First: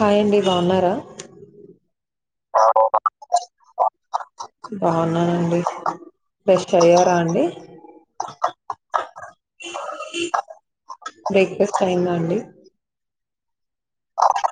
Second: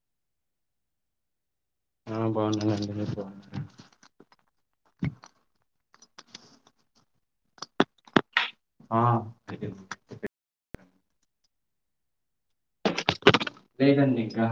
Hi అండి బాగున్నారా ఆ బాన్నానండి మీరు బాగున్నారా బెస్ట్ అయ్యారా అండి ఆ అయిపోయింది బ్రేక్ఫాస్ట్ అయిందా అండి లేదండి ఇంకా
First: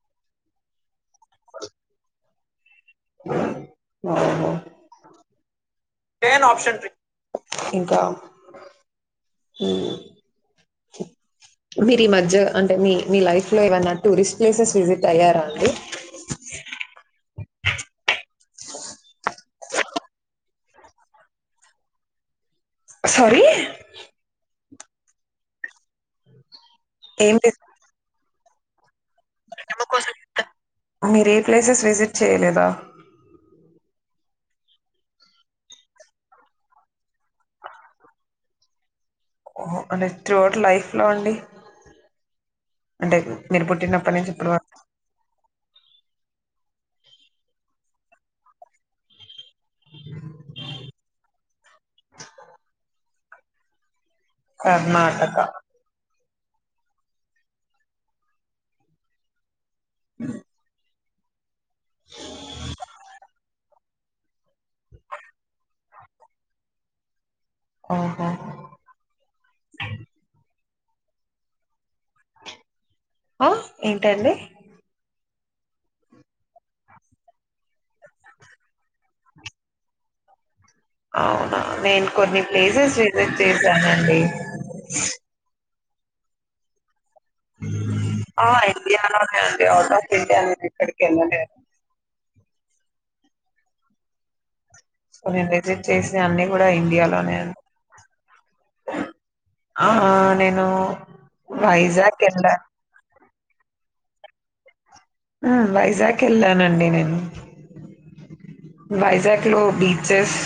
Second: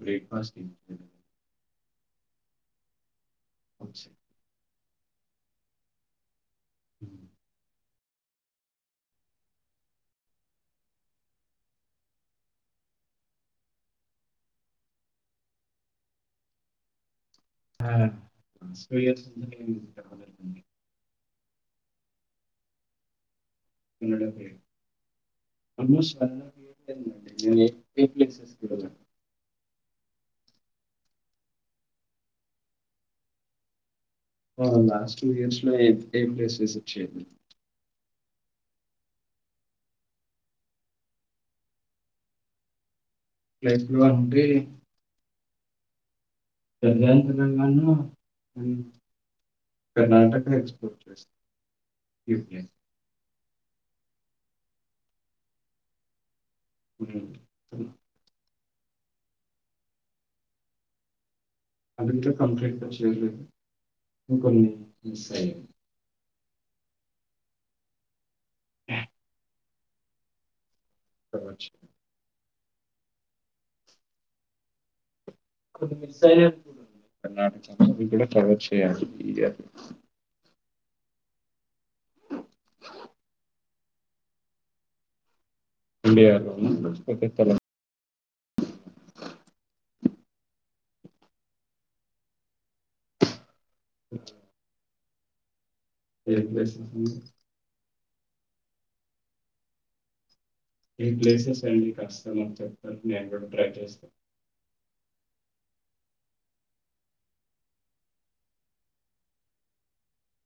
బ్రేక్ఫాస్ట్ ఇ ఓహో టేన్ ఆప్షన్ ఇంకా మీరు ఈ మధ్య అంటే మీ మీ లైఫ్ లో ఏమన్నా టూరిస్ట్ ప్లేసెస్ విజిట్ అయ్యారా అండి టూ ఇయర్స్ నుంచి నేను తినలేదండి. సారీ అల్ మోస్ట్ ఏం లేదు. [unintelligible] త్రి ప్లేసెస్ కి మీరు ఏ ప్లేసెస్ విజిట్ చేయలేదా లాస్ట్ టూ ఇయర్స్ లో ఏ ఏం ప్లేసేస్ విజిట్ చేయ్యలేదు ఓకే టోటల్ లైఫ్ లో అండి అంటే మీరు లైఫ్ లో పుట్టినప్పటి నుంచి అంటే ఇప్పుటి వరకు వెళ్ళలినుకున్నగాని కర్ణాటక ఎక్స్‌ప్లోర్ చేస్త యూకే కర్ణాటక ఉ అ ఇంట్లో కంప్లెట్ వచ్చింది కొన్ని మీస్ అయి ఓహో సరేనా ఆ ఏంటండి అప్పుడు మిస్ అయ్యాయి అంటున్న కర్ణాటక లో అది కూడా ట్రై చేయాలి అని అవునా నేను కొన్ని ప్లేసెస్ విజిట్ చేశానండి ఇండియాలో [inaudible] ఇండియాలోనే అండి అవుట్ ఆఫ్ ఇండియా ఎక్కడికి వెళ్ళలేదు సో నేను విజిట్ చేసిన ఏ అన్ని కూడా ప్లేసెస్ ఇండియాలోనే ఆ నేను ఏ ప్లేసెస్ అండి వైజాగ్ కష్టం వెళ్ళా అని చెప్తారు నేను కూడా ట్రై చేస్తాను వైజాగ్ వెళ్ళానండి నేను వైజాక్ లో beaches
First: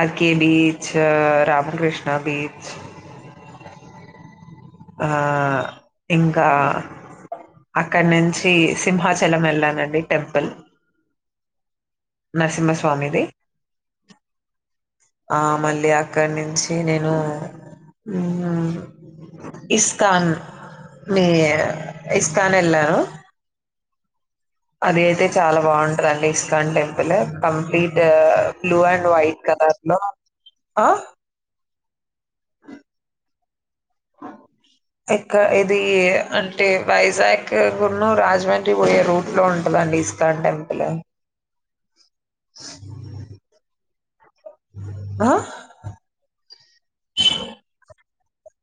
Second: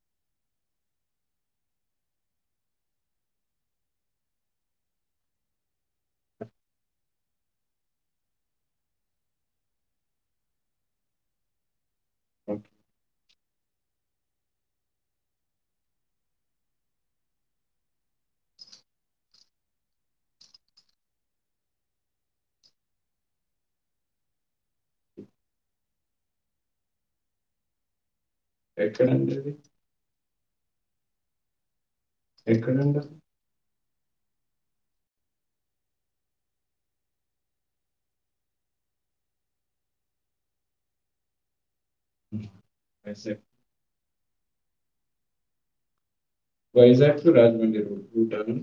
RK beach Ramakrishna beach ఆ ఇంకా అక్కడ నుంచి సింహాచలం వెళ్ళానండి టెంపుల్ ఓకే. నరసింహస్వామిది ఆ మళ్ళీ అక్కడి నుంచి నేను, హ్మ్ ఇస్కాన్, ఏ ఇస్కాన్ ఎళ్ళారు. అది అయితే చాలా బాగుంటదండి. ISKCON temple complete, blue and ఎక్కడండి వైట్ అది కలర్లో ఎక్కడండి అ ఇక్కడ్ ఇది అంటే వైజాగ్ కు రాజమండ్రి పోయే రూట్ లో ఉంటది. ఇస్కాన్ టెంపుల్ ఎస్ సే ఆ Vizag to Rajahmundry U turn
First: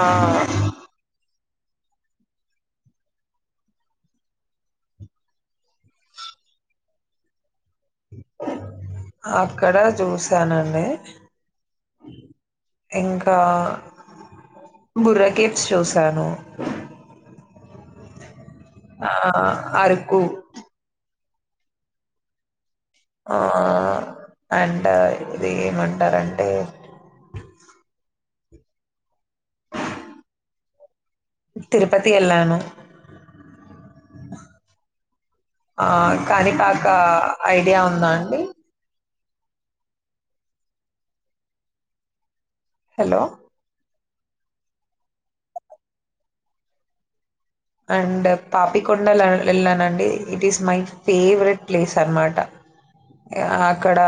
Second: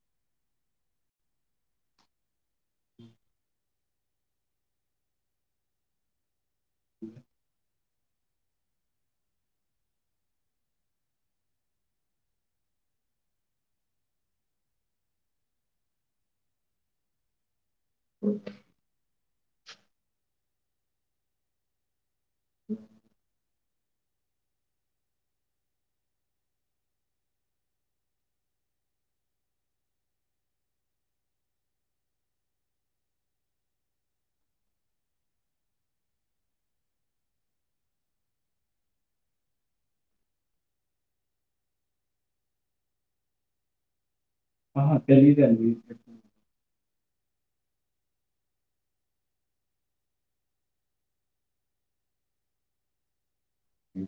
ఆ ఉ అక్కడ చూశానండి ఇంకా బుర్ర కేవ్స్ చూశాను ఓకే ఆ అరుకు ఆ అండ్ ఇది ఏమంటారంటే తిరుపతి ఎళ్ళాను ఆ కానిపాక ఐడియా ఉందా అండి హలో ఆహా తెలీదు అండి అండ్ పాపికొండలు వెళ్ళానండి. It is my favourite place అన్నమాట. అక్కడ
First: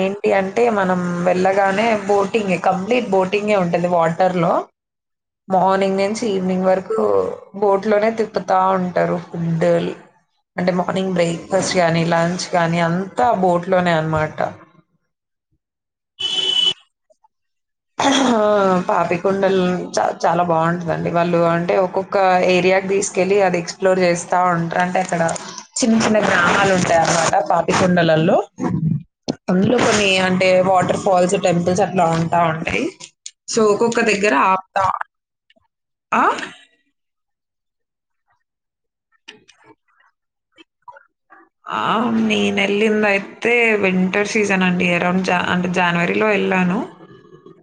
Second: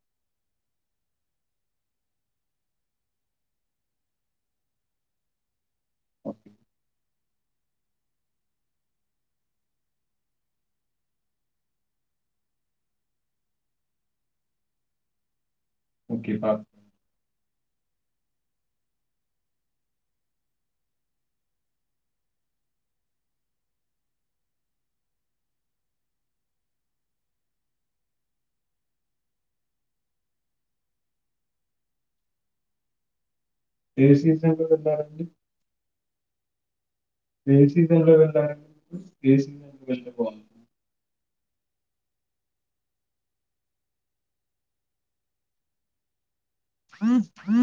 ఏంటి అంటే మనం వెళ్ళగానే బోటింగ్ కంప్లీట్ బోటింగ్, టింగ్ ఏ ఉంటది వాటర్ లో మార్నింగ్ నుంచి ఈవినింగ్ వరకు బోట్ ట్లోనే తిప్పుతా ఉంటారు డల్ అంటే మార్నింగ్ బ్రేక్ఫాస్ట్ కానీ, లంచ్ కానీ అంతా బోట్ లోనే అన్నమాట. ఓకే బ ఆ పాపికండలు చ చాలా బాగుంటదండి వాళ్ళు అంటే ఒక్కొక్క ఏరియా, తీసుకెళ్ళి అది ఎక్స్ప్లోర్ చేస్తా ఉంటారు. అంటే అక్కడ చిన్న చిన్న గ్రామాలు ఉంటాయి. అన్నమాట పాపిక్, పాపి కొండలలో అందులో కొన్ని అంటే వాటర్ ఫాల్స్ టెంపుల్స్ అట్లా ఉంట్ ట ఉంటాయి సో ఒక్కొక్క ఏ దగ్గర సీజన్లో ఆప్తా వెళ్ళారండి ఆ ఏ సీజన్లో వెళ్లడానికి, ఏ సీజన్ వెళ్లారు ఆ నేన వెళ్ళింది అయితే వింటర్ సీజన్ అండి, అరౌండ్ అంటే జనవరిలో వెళ్ళాను. ఆ ఆ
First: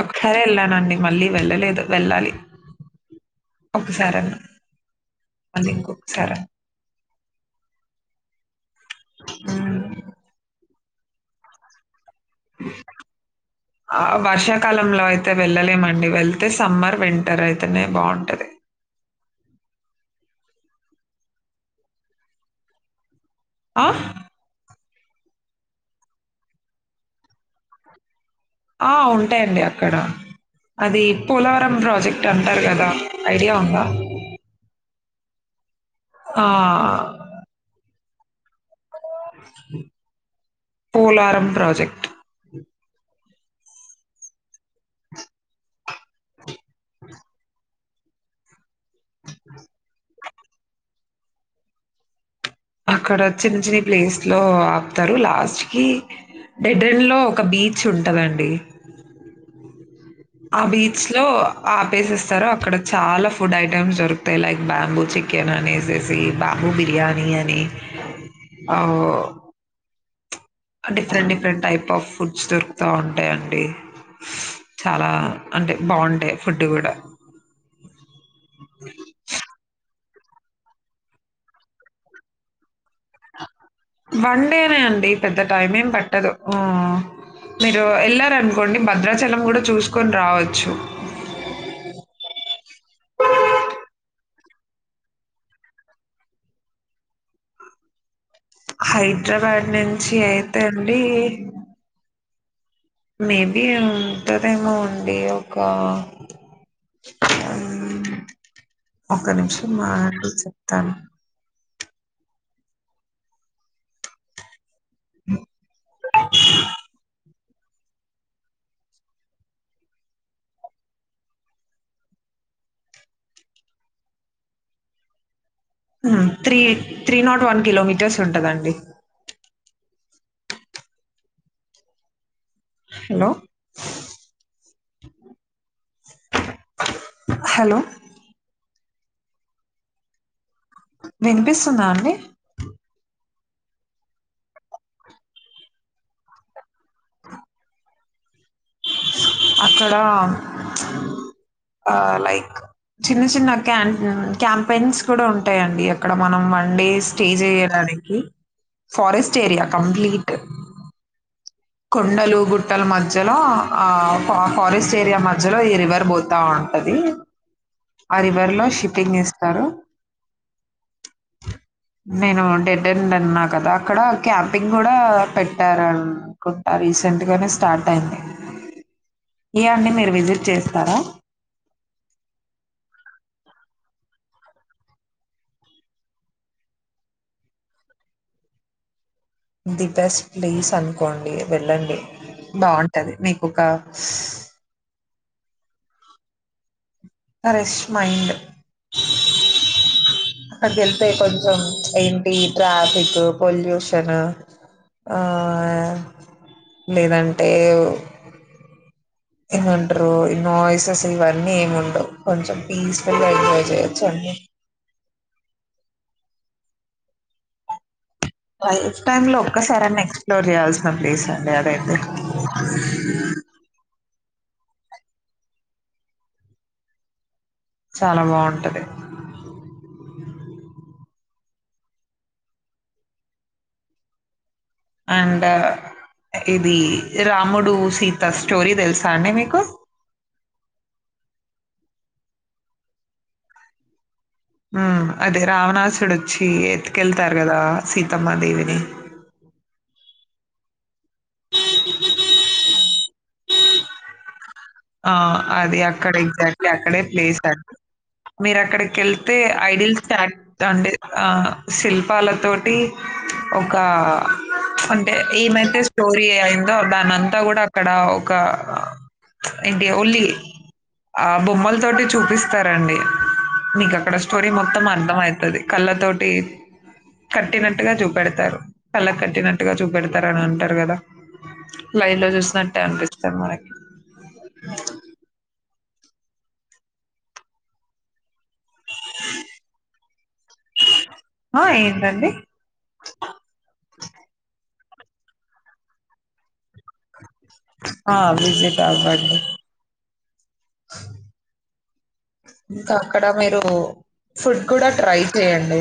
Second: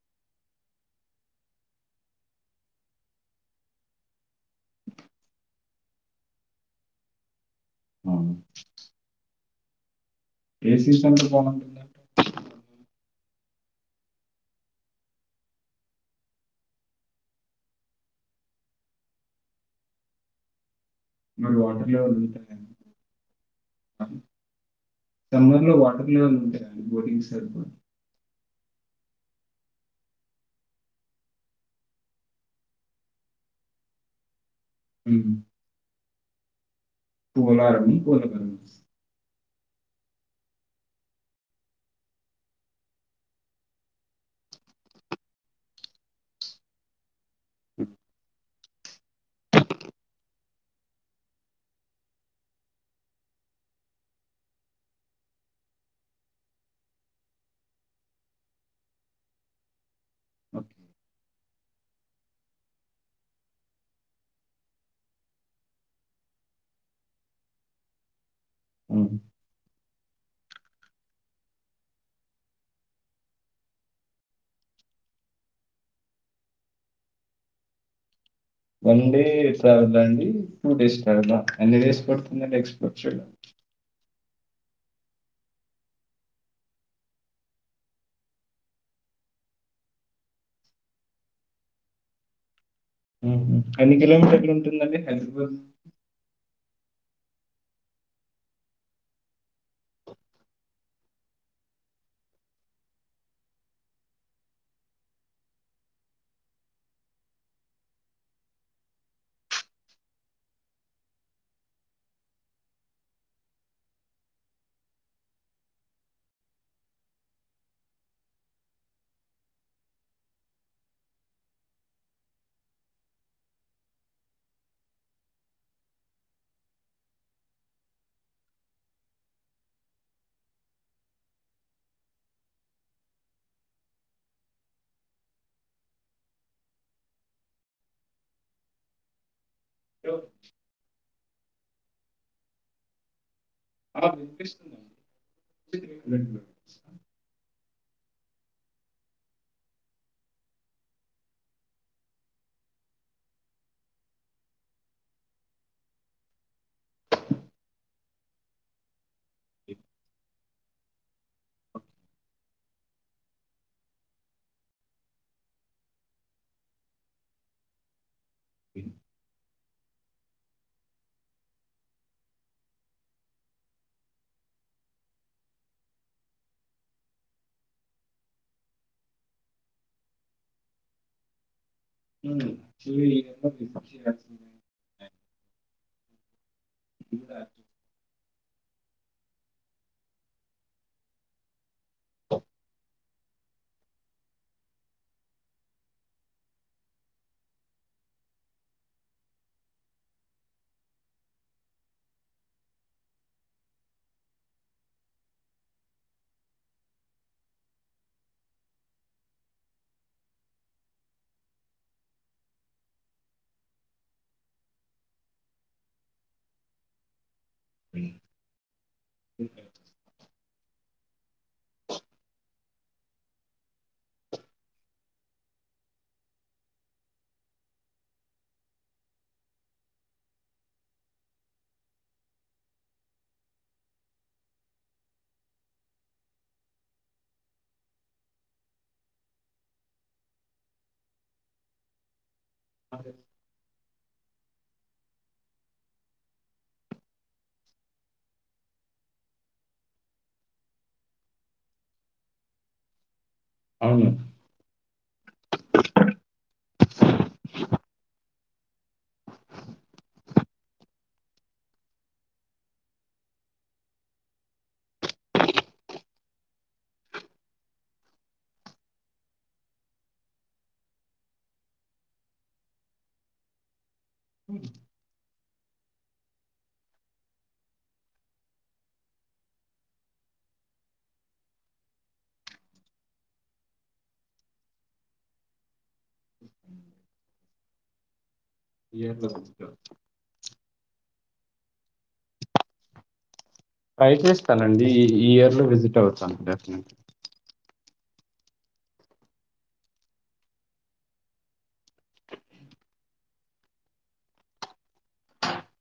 ఒసారే వెళ్ళానండి, మళ్ళీ వెళ్ళలేదు వెళ్ళాలి. ఒక్కసార అన్న, అది ఇంకొక్కసారి అన్న అవును ఉమ్ ఏ సీజన్ లో బాగుంట్ ఆ వర్షాకాలంలో అయితే వెళ్ళలేమండి వెళ్తే సమ్మర్, వింటర్ అయితేనే బాగుంటది. మరి వాటర్ లెవెల్ ఉంట్ ఆ సమ్మర్ లో వాటర్ లెవెల్ ఉంటాయండి బోటింగ్ సరిపో ఆ ఉంటాయండి అక్కడ అది పోలవరం ప్రాజెక్టు అంటారు కదా ఐడియా ఉంద. ఉమ్ ఆ పోలారం [unintelligible] పోలారం ప్రాజెక్ట్ హ అక్కడ చిన్న చిన్న ప్లేస్ లో ఆపుతారు లాస్ట్ కి డెడ్ ఎండ్ లో ఒక బీచ్ ఉంటందండి ఆ బీచ్ లో ఆపేసేస్తారు అక్కడ చాలా ఫుడ్ ఐటెమ్స్ దొరుకుతాయి లైక్ బ్యాంగో చికెన్ అనేసేసి బా బిర్యానీ అని అవ్ హ్మ్. Different different type of foods దొరుకుతా ఉంటాయండి చాలా అంటే బాగుంటాయి ఫుడ్ కూడా వన్డే చాలాదా అండి టూ డేస్ పడ్తదా ఎన్ని డేస్ పడుతుందండి ఎక్స్ప్లోర్ చేయడకి వన్డే నే అండి పెద్ద టైం ఏం పట్టదు ఆ మీరు వెళ్లారు ఆనుకోండి భద్రాచలం కూడా చూసుకొని రావచ్చు ఉహు ఎన్ని కిలోమీటర్లు ఉంటుందండి హైదరాబాద్ నుండి హైదరాబాద్ నుంచి అయితే అండి మేబి ఉంటందేమో అండి ఒక ఆ ఒక నిమిషం అగు చెప్తాను ఉ three three not one kilometres ఉంటది అండి హలో హలో లో వినిపిస్తుందా అండి ఆ వినిపిస్తుందండి అక్కడ ఆ లైక్ చిన్న చిన్న క్యాన్ క్యాంపెయిన్స్ కూడా ఉంటాయండి అక్కడ మనం వా డేస్ స్టే చేయడానికి ఫారెస్ట్ ఏరియా కంప్లీట్ కొండలు గుట్టల మధ్యలో ఆ ఫారెస్ట్ ఏరియా మధ్యలో ఈ రివర్ పోతా ఉ టది ఆ రివర్ లో షిప్పింగ్ చేస్తారు నేను డెడ్ ఎండ్ అన్నా కదా అక్కడ క్యాంపింగ్ కూడా పెట్టారన్ కుంట రీసెంట్ గానే స్టార్ట్ అయింది ఇవన్నీ మీరు విజిట్ చేస్తారా ఊ [inaudible] [inaudible] ది బెస్ట్ ప్లేస్ అనుకోండి వెళ్ళండి బాగుంట టది మీకు ఒక ప్రెష్ మైండ్ అక్కడికివెళ్తే కొంచం ఏంటి ట్రాఫిక్ పొల్యూషన్ ఆ లేదంటే ఏమంటారు ఈ నాయిసెస్ ఇవన్నీ ఏమి ఉండవు కొంచెం పీస్ఫుల్ గా ఎంజాయ్ చేయొచ్చు అం అ ఉ లైఫ్ టైమ్ లో ఒక్కసారిని ఎక్స్ప్లోర్ చేయల్సి నా ప్లేస్ అండి అది అయితే చాలా బావుంటది అంట ఇది రాముడు సీత స్టోరీ తెలుసా అండి మీకు అ అదే రావణాసుడోచ్చి ఎత్తుకెళ్తారు కదా సీతమ్మ దేవిని అవును ఆ అది అక్కడ ఎగ్జాక్ట్లీ అక్కడే ప్లేస్ అది మీరు అక్కడికి వెళ్తే ఐడిల్ స్టార్ట్ అండి ఆ శిల్పాల తోటి ఒక అంటే ఏమైతే స్టోరీ అయిందో దానింతా కూడా అక్కడ ఒక ఏంటి ఓన్లీ ఆ బొమ్మల తోటి చూపిస్తారండి మీక అక్కడ స్టోరీ మొత్తం అర్థం అవుతుంది కళ్ళ తోటి కట్టినట్టుగా చూపెడతారు కళ్ళ కట్టినట్టుగా చూపెడతారు అని అంటారు కదా లైన్లో చూసినట్టే అనిపిస్తారు మనకి బాగా ఆ ఏండి అండి ఈ ఇయర్ లో విజిట్ అవుతాను డెఫినెట్లీ ఆ విజేత బడ్డ ఇంకా అక్కడ మీరు ఫుడ్ కూడా ట్రై చెయండి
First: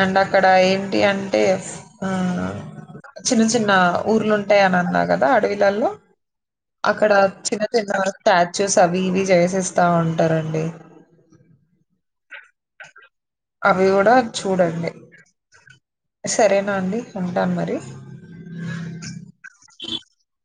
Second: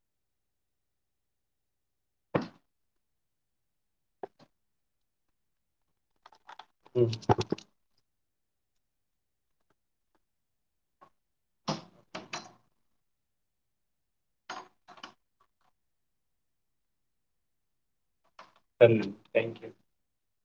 అండ్ అక్కడ ఏంటి అంటే ఆ చిన్న చిన్న ఊర్లుంటాయని అన్నా కదా అడవిలలో అక్కడ హ్మ్. చిన్న చిన్న స్టాచ్యూస్ అవి ఇవి చేసిస్తా ఉంటారండి అవి కూడ చూడండి సరేనా అండి ఉంటాను మరి న్ థ్యాంక్ యూ ఆ